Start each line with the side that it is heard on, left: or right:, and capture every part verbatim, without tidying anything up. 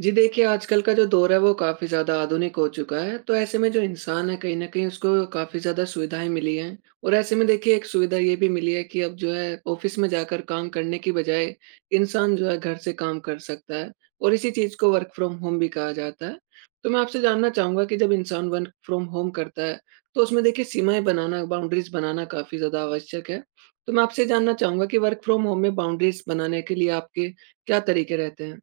right: जी देखिए, आजकल का जो दौर है वो काफ़ी ज़्यादा आधुनिक हो चुका है, तो ऐसे में जो इंसान है कहीं न कहीं उसको काफ़ी ज़्यादा सुविधाएँ मिली हैं। और ऐसे में देखिए एक सुविधा ये भी मिली है कि अब जो है ऑफ़िस में जाकर काम करने की बजाय इंसान जो है घर से काम कर सकता है और इसी चीज़ को वर्क फ्रॉम होम भी कहा जाता है। तो मैं आपसे जानना चाहूँगा कि जब इंसान वर्क फ्रॉम होम करता है, तो उसमें देखिए सीमाएँ बनाना, बाउंड्रीज़ बनाना काफ़ी ज़्यादा आवश्यक है। तो मैं आपसे जानना चाहूँगा कि वर्क फ्रॉम होम में बाउंड्रीज़ बनाने के लिए आपके क्या तरीके रहते हैं?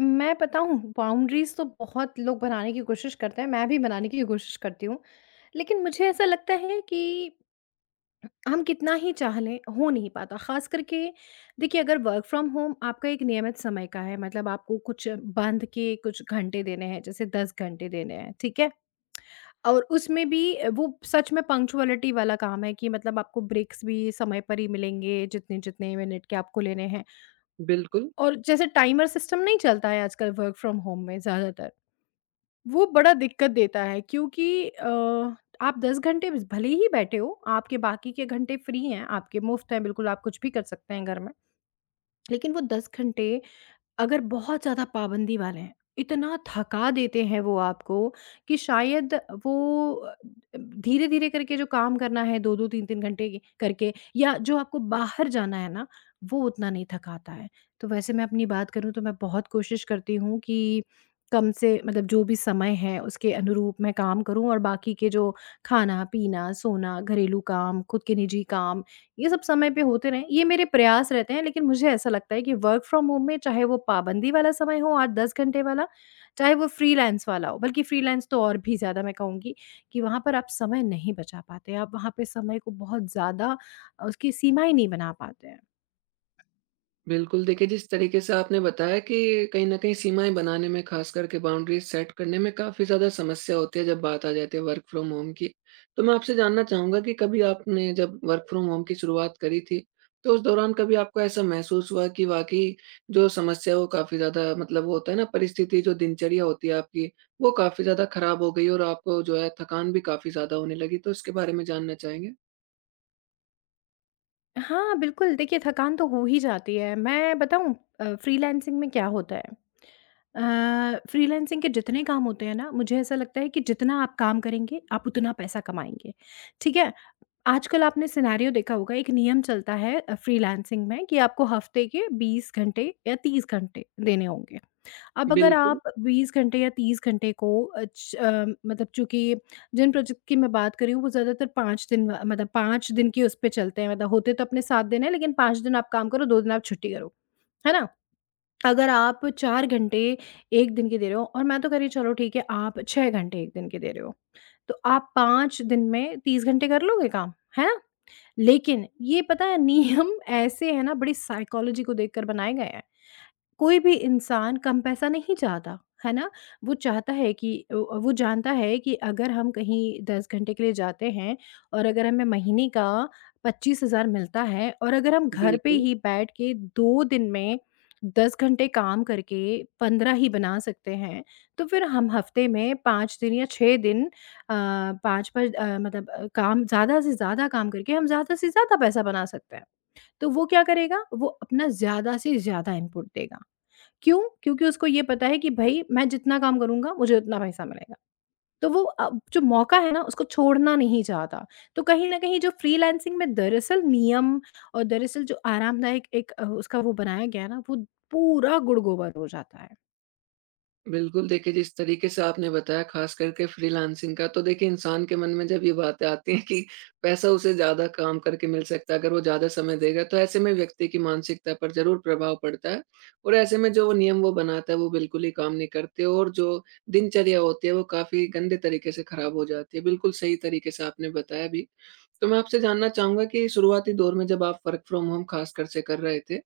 left: मैं बताऊँ बाउंड्रीज़ तो बहुत लोग बनाने की कोशिश करते हैं, मैं भी बनाने की कोशिश करती हूँ। लेकिन मुझे ऐसा लगता है कि हम कितना ही चाह लें, हो नहीं पाता। ख़ास करके देखिए अगर वर्क फ्रॉम होम आपका एक नियमित समय का है, मतलब आपको कुछ बाँध के कुछ घंटे देने हैं, जैसे दस घंटे देने हैं, ठीक है? और उसमें भी अ, वो सच में पंक्चुअलिटी वाला काम है कि मतलब आपको ब्रेक्स भी समय पर ही मिलेंगे, जितने-जितने मिनट के आपको लेने हैं।
right: बिल्कुल।
left: और जैसे टाइमर सिस्टम नहीं चलता है आजकल वर्क फ्रॉम होम में ज़्यादातर। वो बड़ा दिक्कत देता है क्योंकि अ, आप दस घंटे बस भले ही बैठे हो, आपके बाकी के घंटे फ्री हैं, आपके मुफ़्त हैं, बिल्कुल आप कुछ भी कर सकते हैं घर में। लेकिन वो दस घंटे अगर बहुत ज़्यादा पाबंदी वाले हैं, इतना थका देते हैं वो आपको कि शायद वो अ, धीरे-धीरे करके जो काम करना है दो दो तीन तीन घंटे की करके या जो आपको बाहर जाना है ना, वो उतना नहीं थकाता है। तो वैसे मैं अपनी बात करूँ तो मैं बहुत कोशिश करती हूँ कि कम से मतलब जो भी समय है उसके अनुरूप मैं काम करूँ और बाकी के जो खाना-पीना, सोना, घरेलू काम, खुद के निजी काम, ये सब समय पे होते रहें, ये मेरे प्रयास रहते हैं। लेकिन मुझे ऐसा लगता है कि वर्क फ्रॉम होम में चाहे वो पाबंदी वाला समय हो आठ दस घंटे वाला, चाहे वो फ्रीलांस वाला हो, बल्कि फ्रीलांस तो और भी ज़्यादा मैं कहूँगी कि वहाँ पर आप समय नहीं बचा पाते। आप वहाँ पे समय को बहुत ज़्यादा अ, उसकी सीमाएँ नहीं बना पाते हैं।
right: बिल्कुल, देखिए जिस तरीके से आपने बताया कि कहीं न कहीं सीमाएँ बनाने में ख़ास करके बाउंड्रीज़ सेट करने में काफ़ी ज़्यादा समस्या होती है जब बात आ जाती है वर्क फ्रॉम होम की। तो मैं आपसे जानना चाहूँगा कि कभी आपने जब वर्क फ्रॉम होम की शुरुआत करी थी, तो उस दौरान कभी आपको ऐसा महसूस हुआ कि वाक़ई जो समस्या है वो काफ़ी ज़्यादा मतलब वो होता है ना, परिस्थिति जो दिनचर्या होती है आपकी, वो काफ़ी ज़्यादा ख़राब हो गई और आपको जो है थकान भी काफ़ी ज़्यादा होने लगी? तो इसके बारे में जानना चाहेंगे।
left: हाँ, बिल्कुल, देखिए थकान तो हो ही जाती है। मैं बताऊँ अ, फ्रीलांसिंग में क्या होता है। अ, फ्रीलांसिंग के जितने काम होते हैं ना, मुझे ऐसा लगता है कि जितना आप काम करेंगे, आप उतना पैसा कमाएँगे, ठीक है? आजकल आपने सिनेरियो देखा होगा, एक नियम चलता है अ, फ्रीलांसिंग में कि आपको हफ़्ते के बीस घंटे या तीस घंटे देने होंगे। अब अगर
right: बिल्कुल,
left: आप बीस घंटे या तीस घंटे को, अ, च अ, मतलब चूँकि जिन प्रोजेक्ट की मैं बात कर रही हूँ वो ज़्यादातर पाँच दिन, अ, मतलब पाँच दिन के उस पे चलते हैं, मतलब होते तो अपने सात दिन हैं लेकिन पाँच दिन आप काम करो दो दिन आप छुट्टी करो, है ना? अगर आप चार घंटे एक दिन के दे रहे हो और मैं तो कह रही हूँ चलो ठीक है आप छह घंटे एक दिन के दे रहे हो, तो आप पाँच दिन में तीस घंटे कर लोगे काम, है ना? लेकिन ये पता है नियम ऐसे हैं ना बड़ी साइकोलॉजी को देखकर बनाए गए हैं। कोई भी इंसान कम पैसा नहीं चाहता, है ना? वो चाहता है कि अ, वो जानता है कि अगर हम कहीं दस घंटे के लिए जाते हैं और अगर हमें महीने का पच्चीस हज़ार मिलता है और अगर हम घर पे
right: बिल्कुल।
left: ही बैठ के दो दिन में दस घंटे काम करके पंद्रह ही बना सकते हैं, तो फिर हम हफ्ते में पाँच दिन या छह दिन, अ, पाँच पर अ, मतलब, अ, काम, ज़्यादा से ज़्यादा काम करके हम ज़्यादा से ज़्यादा पैसा बना सकते हैं। तो वो क्या करेगा? वो अपना ज़्यादा से ज़्यादा इनपुट देगा। क्यों? क्योंकि उसको ये पता है कि भई मैं जितना काम करूँगा मुझे उतना पैसा मिलेगा। तो वो अ, जो मौका है ना उसको छोड़ना नहीं चाहता। तो कहीं न कहीं जो फ्रीलांसिंग में दरअसल नियम और दरअसल जो आरामदायक एक अ, उसका वो बनाया गया है ना वो पूरा गुड़ गोबर हो जाता है।
right: बिल्कुल, देखिए जिस तरीके से आपने बताया ख़ास करके फ्रीलांसिंग का, तो देखिए इंसान के मन में जब ये बातें आती हैं कि पैसा उसे ज़्यादा काम करके मिल सकता है, अगर वो ज़्यादा समय देगा, तो ऐसे में व्यक्ति की मानसिकता पर ज़रूर प्रभाव पड़ता है। और ऐसे में जो वो नियम वो बनाता है वो बिल्कुल ही काम नहीं करते, और जो दिनचर्या होती है वो काफ़ी गंदे तरीके से ख़राब हो जाती है। बिल्कुल सही तरीके से आपने बताया भी। तो मैं आपसे जानना चाहूँगा कि शुरुआती दौर में जब आप वर्क फ्रॉम होम ख़ासकर से कर रहे थे,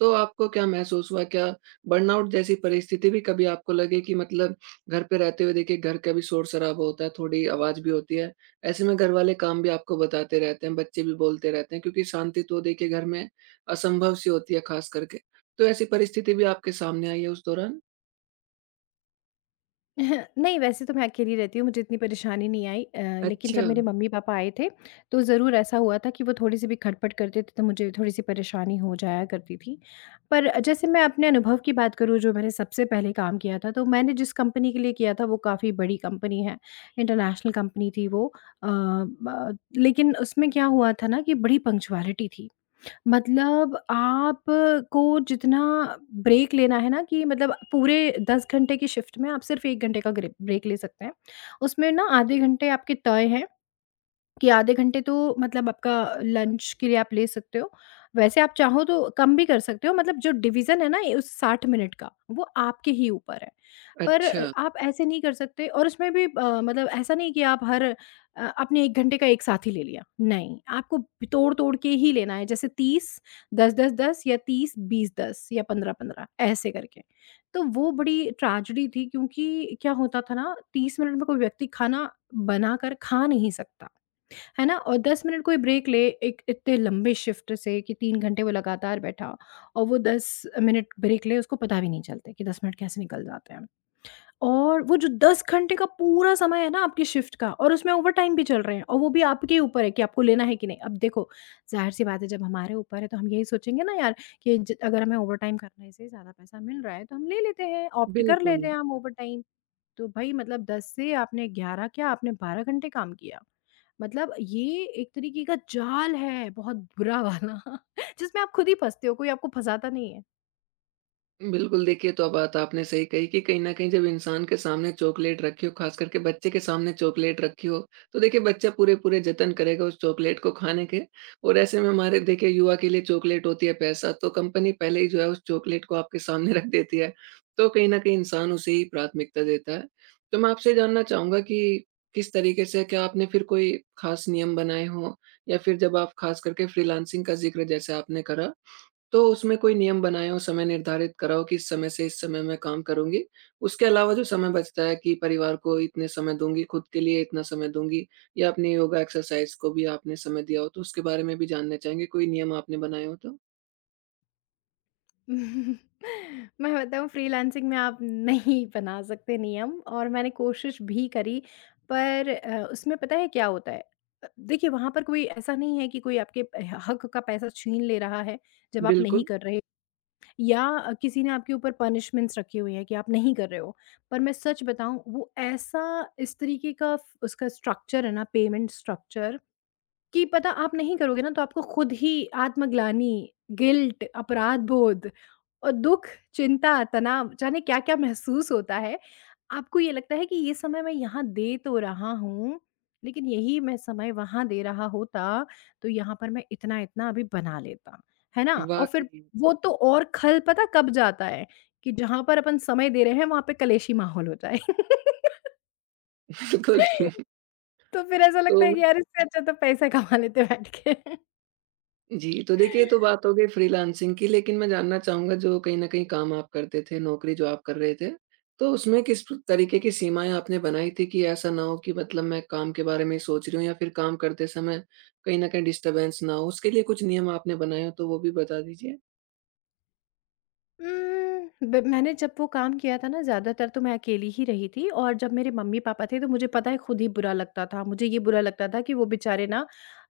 right: तो आपको क्या महसूस हुआ? क्या बर्नआउट जैसी परिस्थिति भी कभी आपको लगे कि, मतलब, घर पे रहते हुए देखिए घर का भी शोर-शराबा होता है, थोड़ी आवाज़ भी होती है। ऐसे में घरवाले काम भी आपको बताते रहते हैं, बच्चे भी बोलते रहते हैं, क्योंकि शांति तो देखिए घर में असंभव सी होती है ख़ास करके। तो ऐसी परिस्थिति भी आपके सामने आई है उस दौरान?
left: नहीं, वैसे तो मैं अकेली रहती हूँ, मुझे इतनी परेशानी नहीं आई, अ, लेकिन
right: अच्छा।
left: जब मेरे मम्मी-पापा आए थे, तो ज़रूर ऐसा हुआ था कि वो थोड़ी-सी भी खटपट करते थे, तो मुझे थोड़ी-सी परेशानी हो जाया करती थी। पर जैसे मैं अपने अनुभव की बात करूँ, जो मैंने सबसे पहले काम किया था, तो मैंने जिस कंपनी के लिए किया था, वो काफ़ी बड़ी कंपनी है, इंटरनेशनल कंपनी थी वो, अ, ब लेकिन उसमें क्या हुआ था ना कि बड़ी पंक्चुअलिटी थी। मतलब आप को जितना ब्रेक लेना है ना, कि मतलब पूरे दस घंटे की शिफ्ट में आप सिर्फ़ एक घंटे का ग्रे ब्रेक ले सकते हैं। उसमें ना आधे घंटे आपके तय हैं। कि आधे घंटे तो मतलब आपका लंच के लिए आप ले सकते हो। वैसे आप चाहो तो कम भी कर सकते हो, मतलब जो डिवीज़न है ना ये उस साठ मिनट का वो आपके ही ऊपर है। पर
right: अच्छा।
left: अ, आप ऐसे नहीं कर सकते और उसमें भी अ, मतलब ऐसा नहीं कि आप हर अ, आपने एक घंटे का एक साथ ही ले लिया। नहीं, आपको तोड़-तोड़ के ही लेना है, जैसे तीस दस दस-दस या तीस बीस दस या पंद्रह पंद्रह ऐसे करके। तो वो बड़ी ट्रेजेडी थी क्योंकि क्या होता था ना, तीस मिनट में कोई व्यक्ति खाना बनाकर खा नहीं सकता। है ना? और दस मिनट कोई ब्रेक ले एक इतने लंबे शिफ्ट से, कि तीन घंटे वो लगातार बैठा और वो दस मिनट ब्रेक ले, उसको पता भी नहीं चलता कि दस मिनट कैसे निकल जाते हैं। और वो जो दस घंटे का पूरा समय है ना आपकी शिफ्ट का, और उसमें ओवरटाइम भी चल रहे हैं, और वो भी आपके ऊपर है कि आपको लेना है कि नहीं। अब देखो ज़ाहिर-सी बात है जब हमारे ऊपर है तो हम यही सोचेंगे ना यार कि ज अगर हमें ओवरटाइम करने से ज़्यादा पैसा मिल रहा है तो हम ले लेते हैं, ऑप्ट कर
right: बिल्कुल।
left: लेते हैं हम ओवरटाइम। तो भाई मतलब दस से आपने ग्यारह क्या आपने बारह घंटे काम किया। मतलब ये एक तरीके का जाल है बहुत बुरा वाला जिसमें आप खुद ही फँसते हो, कोई आपको फँसाता नहीं है।
right: बिल्कुल, देखिए, तो बात आपने सही कही कि कहीं न कहीं जब इंसान के सामने चॉकलेट रखी हो, ख़ास करके बच्चे के सामने चॉकलेट रखी हो, तो देखिए बच्चा पूरे-पूरे जतन करेगा उस चॉकलेट को खाने के, और ऐसे में हमारे देखिए युवा के लिए चॉकलेट होती है पैसा, तो कंपनी पहले ही जो है उस चॉकलेट को आपके सामने रख देती है, तो कहीं न कहीं इंसान उसे ही प्राथमिकता देता है। तो मैं आपसे जानना चाहूँगा कि किस तरीके से क्या आपने फिर कोई ख़ास नियम बनाए हों, या फिर जब आप ख़ास करके फ्रीलांसिंग का ज़िक्र जैसे आपने करा, तो उसमें कोई नियम बनाया हो, समय निर्धारित करा हो कि इस समय से इस समय मैं काम करूँगी। उसके अलावा जो समय बचता है, कि परिवार को इतने समय दूँगी, खुद के लिए इतना समय दूँगी, या अपनी योगा एक्सरसाइज़ को भी आपने समय दिया हो, तो उसके बारे में भी जानना चाहेंगे, कोई नियम आपने बनाए हो तो?
left: मैं बताऊँ फ्रीलांसिंग में आप नहीं बना सकते नियम, और मैंने कोशिश भी करी, पर अ, उसमें पता है क्या होता है? अ, देखिए वहाँ पर कोई ऐसा नहीं है कि कोई आपके ह हक का पैसा छीन ले रहा है जब आप नहीं
right: बिल्कुल,
left: कर रहे, या अ, किसी ने आपके ऊपर पनिशमेंट्स रखी हुई है कि आप नहीं कर रहे हो। पर मैं सच बताऊँ वो ऐसा, इस तरीके का फ उसका स्ट्रक्चर है ना, पेमेंट स्ट्रक्चर, कि पता आप नहीं करोगे ना तो आपको खुद ही आत्मग्लानि, गिल्ट, अपराध बोध और दुःख, चिंता, तनाव, जाने क्या-क्या महसूस होता है। आपको ये लगता है कि ये समय मैं यहाँ दे तो रहा हूँ, लेकिन यही मैं समय वहाँ दे रहा होता तो यहाँ पर मैं इतना-इतना अभी बना लेता। है ना? और फिर
right: वाक़ई।
left: वो तो और खल पता कब जाता है, कि जहाँ पर अपन समय दे रहे हैं वहाँ पे कलेशी माहौल हो जाए।
right: बिल्कुल।
left: तो फिर ऐसा
right: तो
left: लगता है कि यार इससे अच्छा तो पैसा कमा लेते बैठ के।
right: जी, तो देखिए ये तो बात हो गई फ्रीलांसिंग की, लेकिन मैं जानना चाहूँगा जो कहीं न कहीं काम आप करते थे, नौकरी जो आप कर रहे थे, तो उसमें किस प्र तरीके की सीमाएँ आपने बनाई थी कि ऐसा ना हो कि, मतलब, मैं काम के बारे में ही सोच रही हूँ या फिर काम करते समय कहीं न कहीं डिस्टर्बेंस ना हो? उसके लिए कुछ नियम आपने बनाए हों तो वो भी बता दीजिए।
left: उम, ब मैंने जब वो काम किया था ना ज़्यादातर तो मैं अकेली ही रही थी, और जब मेरे मम्मी-पापा थे तो मुझे पता है खुद ही बुरा लगता था। मुझे ये बुरा लगता था कि वो बेचारे ना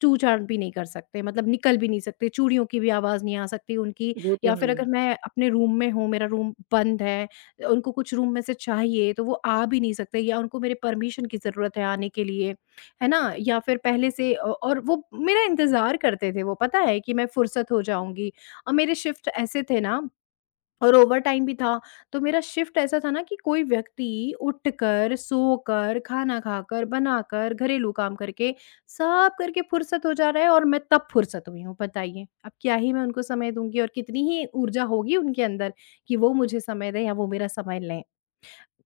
left: चूँ-चाँद भी नहीं कर सकते, मतलब निकल भी नहीं सकते, चूड़ियों की भी आवाज़ नहीं आ सकती उनकी।
right: वो तो
left: या फिर अगर
right: है।
left: मैं अपने रूम में हूँ, मेरा रूम बंद है, उनको कुछ रूम में से चाहिए तो वो आ भी नहीं सकते, या उनको मेरे परमिशन की ज़रूरत है आने के लिए, है ना? या फिर पहले से, अ, और वो मेरा इंतज़ार करते थे, वो पता है कि मैं फुर्सत हो जाऊँगी, और मेरे शिफ्ट ऐसे थे ना और ओवरटाइम भी था, तो मेरा शिफ्ट ऐसा था ना कि कोई व्यक्ति उठकर, सोकर, खाना खाकर, बनाकर, घरेलू काम करके, सब करके फुर्सत हो जा रहा है और मैं तब फुर्सत हुई हूँ, बताइए। अब क्या ही मैं उनको समय दूँगी, और कितनी ही ऊर्जा होगी उनके अंदर कि वो मुझे समय दें या वो मेरा समय लें।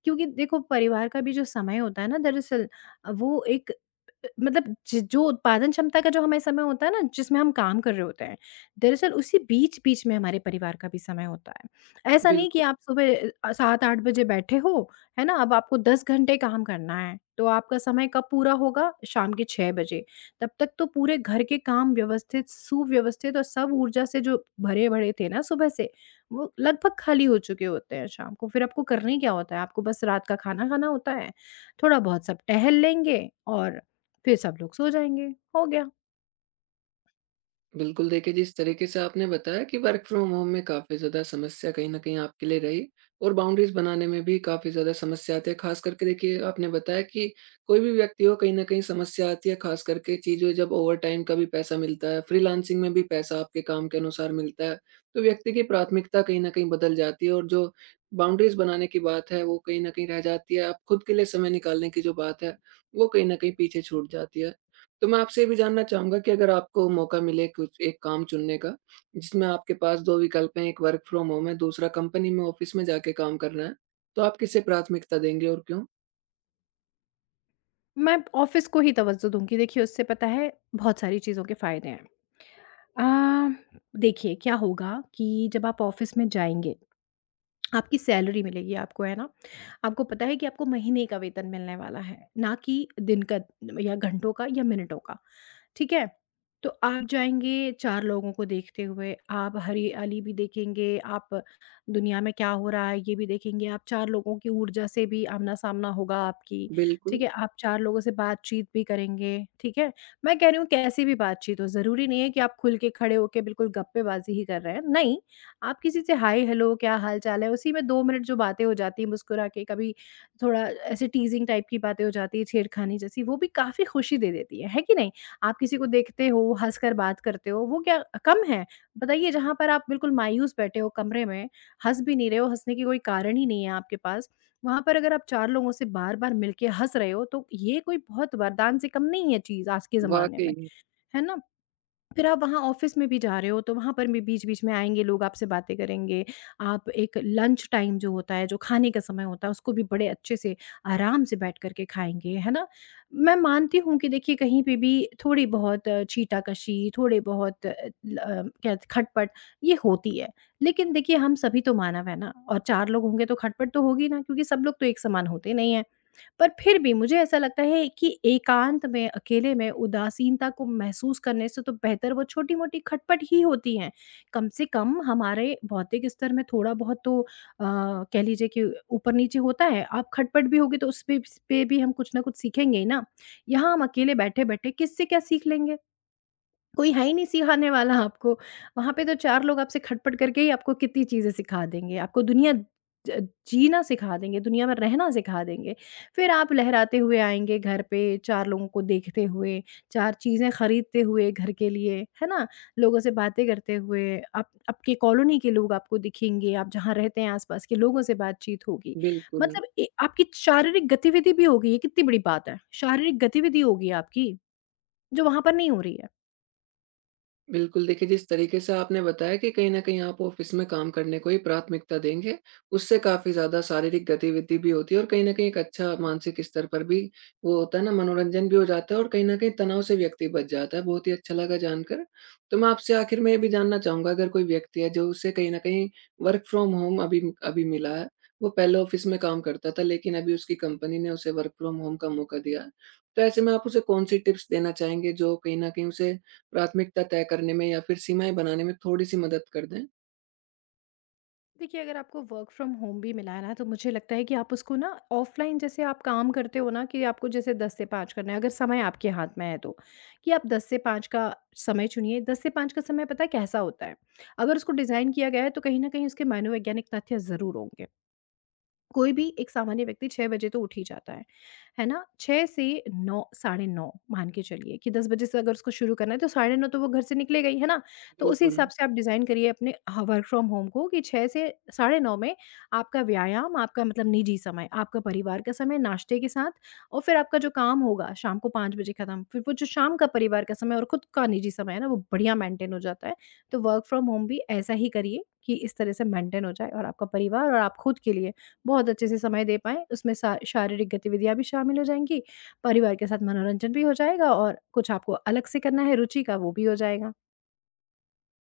left: क्योंकि देखो परिवार का भी जो समय होता है ना, दरअसल अ, वो एक, अ, मतलब ज- जो उत्पादन क्षमता का जो हमें समय होता है ना जिसमें हम काम कर रहे होते हैं, दरअसल उसी बीच बीच में हमारे परिवार का भी समय होता है। ऐसा नहीं कि
right: बिल्कुल।
left: आप सुबह अ, सात आठ बजे बैठे हो, है ना? अब आपको दस घंटे काम करना है, तो आपका समय कब पूरा होगा, शाम के छह बजे। तब तक तो पूरे घर के काम व्यवस्थित, सुव्यवस्थित और सब ऊर्जा से जो भरे भरे थे ना सुबह से, वो लगभग खाली हो चुके होते हैं शाम को। फिर आपको करना ही क्या होता है? आपको बस रात का खाना खाना होता है, थोड़ा-बहुत सब टहल लेंगे और फिर सब लोग सो जाएँगे, हो गया।
right: बिल्कुल, देखिए जिस तरीके से आपने बताया कि वर्क फ्रॉम होम में काफ़ी ज़्यादा समस्या कहीं न कहीं आपके लिए रही, और बाउंड्रीज़ बनाने में भी काफ़ी ज़्यादा समस्या आती है। ख़ास करके देखिए आपने बताया कि कोई भी व्यक्ति हो कहीं न कहीं समस्या आती है, ख़ास करके चीज़ें जब ओवरटाइम का भी पैसा मिलता है, फ्रीलांसिंग में भी पैसा आपके काम के अनुसार मिलता है, तो व्यक्ति की प्राथमिकता कहीं न कहीं बदल जाती है, और जो बाउंड्रीज़ बनाने की बात है वो कहीं न कहीं रह जाती है। आप खुद के लिए समय निकालने की जो बात है, वो कहीं न कहीं पीछे छूट जाती है। तो मैं आपसे ये भी जानना चाहूँगा कि अगर आपको मौका मिले कुछ एक काम चुनने का, जिसमें आपके पास दो विकल्प हैं, एक वर्क फ्रॉम होम है, दूसरा कंपनी में ऑफ़िस में जाके काम करना है, तो आप किसे प्राथमिकता देंगे और क्यों?
left: मैं ऑफ़िस को ही तवज्जो दूँगी, देखिए उससे पता है बहुत सारी चीज़ों के फ़ायदे हैं। अ, देखिए क्या होगा कि जब आप ऑफ़िस में जाएँगे, आपकी सैलरी मिलेगी आपको, है ना? आपको पता है कि आपको महीने का वेतन मिलने वाला है, ना कि दिन का या घंटों का या मिनटों का, ठीक है? तो आप जाएँगे चार लोगों को देखते हुए, आप हरियाली भी देखेंगे, आप दुनिया में क्या हो रहा है ये भी देखेंगे, आप चार लोगों की ऊर्जा से भी आमना-सामना होगा आपकी, ठीक
right: बिल्कुल,
left: है? आप चार लोगों से बातचीत भी करेंगे, ठीक है। मैं कह रही हूँ कैसी भी बातचीत हो, ज़रूरी नहीं है कि आप खुल के खड़े होके बिल्कुल गप्पेबाज़ी ही कर रहे हैं, नहीं। आप किसी से हाय हेलो क्या हाल चाल है, उसी में दो मिनट जो बातें हो जाती हैं मुस्कुरा के, कभी थोड़ा ऐसे टीज़िंग टाइप की बातें हो जाती हैं, छेड़खानी जैसी, वो भी काफ़ी खुशी दे देती है, है कि नहीं? आप किसी को देखते हो, हँसकर बात करते हो, वो क्या कम है? बताइए जहाँ पर आप बिल्कुल मायूस बैठे हो कमरे में, हँस भी नहीं रहे हो, हँसने की कोई कारण ही नहीं है आपके पास, वहाँ पर अगर आप चार लोगों से बार-बार मिल के हँस रहे हो, तो ये कोई बहुत वरदान से कम नहीं है चीज़ आज के ज़माने में,
right: वाक़ई,
left: है ना? फिर आप वहाँ ऑफ़िस में भी जा रहे हो, तो वहाँ पर भी बीच-बीच में आएँगे लोग, आपसे बातें करेंगे। आप एक लंच टाइम जो होता है, जो खाने का समय होता है, उसको भी बड़े अच्छे से, आराम से बैठ कर के खाएँगे, है ना? मैं मानती हूँ कि देखिए कहीं पे भी थोड़ी बहुत छीटाकशी, थोड़े बहुत अ, ल अ, क्या खटपट ये होती है। लेकिन देखिए हम सभी तो मानव है ना और चार लोग होंगे तो खटपट तो होगी ना क्योंकि सब लोग तो एक समान होते नहीं हैं। पर फिर भी मुझे ऐसा लगता है कि एकांत में, अकेले में उदासीनता को महसूस करने से तो बेहतर वो छोटी-मोटी खटपट ही होती हैं। कम से कम हमारे भौतिक स्तर में थोड़ा-बहुत तो अ, कह लीजिए कि ऊपर-नीचे होता है। आप खटपट भी होगी तो उस पे पे भी हम कुछ न कुछ सीखेंगे ही ना। यहाँ हम अकेले बैठे-बैठे किससे क्या सीख लेंगे? कोई है ही नहीं सिखाने वाला आपको। वहाँ पे तो चार लोग आपसे खटपट करके ही आपको कितनी चीज़ें सिखा देंगे। आपको दुनिया ज जीना सिखा देंगे, दुनिया में रहना सिखा देंगे। फिर आप लहराते हुए आएँगे घर पे चार लोगों को देखते हुए, चार चीज़ें खरीदते हुए घर के लिए, है ना? लोगों से बातें करते हुए, आप आपके कॉलोनी के लोग आपको दिखेंगे, आप जहाँ रहते हैं आस-पास के लोगों से बातचीत होगी।
right: बिल्कुल।
left: मतलब ए आपकी शारीरिक गतिविधि भी होगी, ये कितनी बड़ी बात है। शारीरिक गतिविधि होगी आपकी, जो वहाँ पर नहीं हो रही है।
right: बिल्कुल, देखिए जिस तरीके से आपने बताया कि कहीं न कहीं आप ऑफ़िस में काम करने को ही प्राथमिकता देंगे, उससे काफ़ी ज़्यादा शारीरिक गतिविधि भी होती है, और कहीं न कहीं एक अच्छा मानसिक स्तर पर भी वो होता है ना, मनोरंजन भी हो जाता है और कहीं न कहीं तनाव से व्यक्ति बच जाता है। बहुत ही अच्छा लगा जानकर। तो मैं आपसे आखिर में ये भी जानना चाहूँगा, अगर कोई व्यक्ति है जो उसे कहीं न कहीं वर्क फ्रॉम होम अभी अभी मिला है, वो पहले ऑफ़िस में काम करता था लेकिन अभी उसकी कंपनी ने उसे वर्क फ्रॉम होम का मौका दिया है। तो ऐसे में आप उसे कौन-सी टिप्स देना चाहेंगे जो कहीं न कहीं उसे प्राथमिकता तय करने में या फिर सीमाएँ बनाने में थोड़ी-सी मदद कर दें।
left: देखिए, अगर आपको वर्क फ्रॉम होम भी मिला है ना, तो मुझे लगता है कि आप उसको ना ऑफ़लाइन जैसे आप काम करते हो ना कि आपको जैसे दस से पाँच करना है, अगर समय आपके हाथ में है तो, कि आप दस से पाँच का समय चुनिए। दस से पाँच का समय पता है कैसा होता है? अगर उसको डिज़ाइन किया गया है, तो कहीं न कहीं उसके मनोवैज्ञानिक तथ्य ज़रूर होंगे। कोई भी एक सामान्य व्यक्ति छह बजे तो उठ ही जाता है, है ना? छह से नौ साढ़े नौ मान के चलिए कि दस बजे से अगर उसको शुरू करना है तो साढ़े नौ तो वो घर से निकलेगा ही, है ना? तो उसी
right: बिल्कुल,
left: हिसाब से आप डिज़ाइन करिए अपने ह वर्क फ्रॉम होम को कि छह से साढ़े नौ में आपका व्यायाम, आपका मतलब निजी समय, आपका परिवार का समय, नाश्ते के साथ और फिर आपका जो काम होगा शाम को पाँच बजे खत्म। फिर वो जो शाम का परिवार का समय और खुद का निजी समय है ना, वो बढ़िया मेंटेन हो जाता है। तो वर्क फ्रॉम होम भी ऐसा ही करिए कि इस तरह से मेंटेन हो जाए और आपका परिवार और आप खुद के लिए बहुत अच्छे से समय दे पाएँ। उसमें सा शारीरिक गतिविधियाँ भी शामिल हो जाएँगी, परिवार के साथ मनोरंजन भी हो जाएगा और कुछ आपको अलग से करना है रुचि का वो भी हो जाएगा।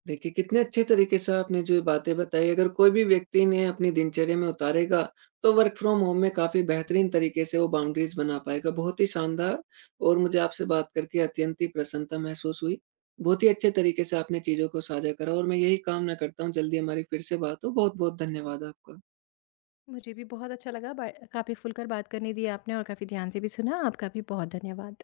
right: देखिए कितने अच्छे तरीके से आपने जो ये बातें बताई, अगर कोई भी व्यक्ति इन्हें अपनी दिनचर्या में उतारेगा, तो वर्क फ्रॉम होम में काफ़ी बेहतरीन तरीके से वो बाउंड्रीज़ बना पाएगा। बहुत ही शानदार, और मुझे आपसे बात करके अत्यंत ही प्रसन्नता महसूस हुई। बहुत ही अच्छे तरीके से आपने चीज़ों को साझा करा, और मैं यही कामना करता हूँ जल्दी हमारी फिर से बात हो। बहुत-बहुत धन्यवाद आपका।
left: मुझे भी बहुत अच्छा लगा बा काफ़ी खुलकर बात करने दी आपने और काफ़ी ध्यान से भी सुना। आपका भी बहुत धन्यवाद।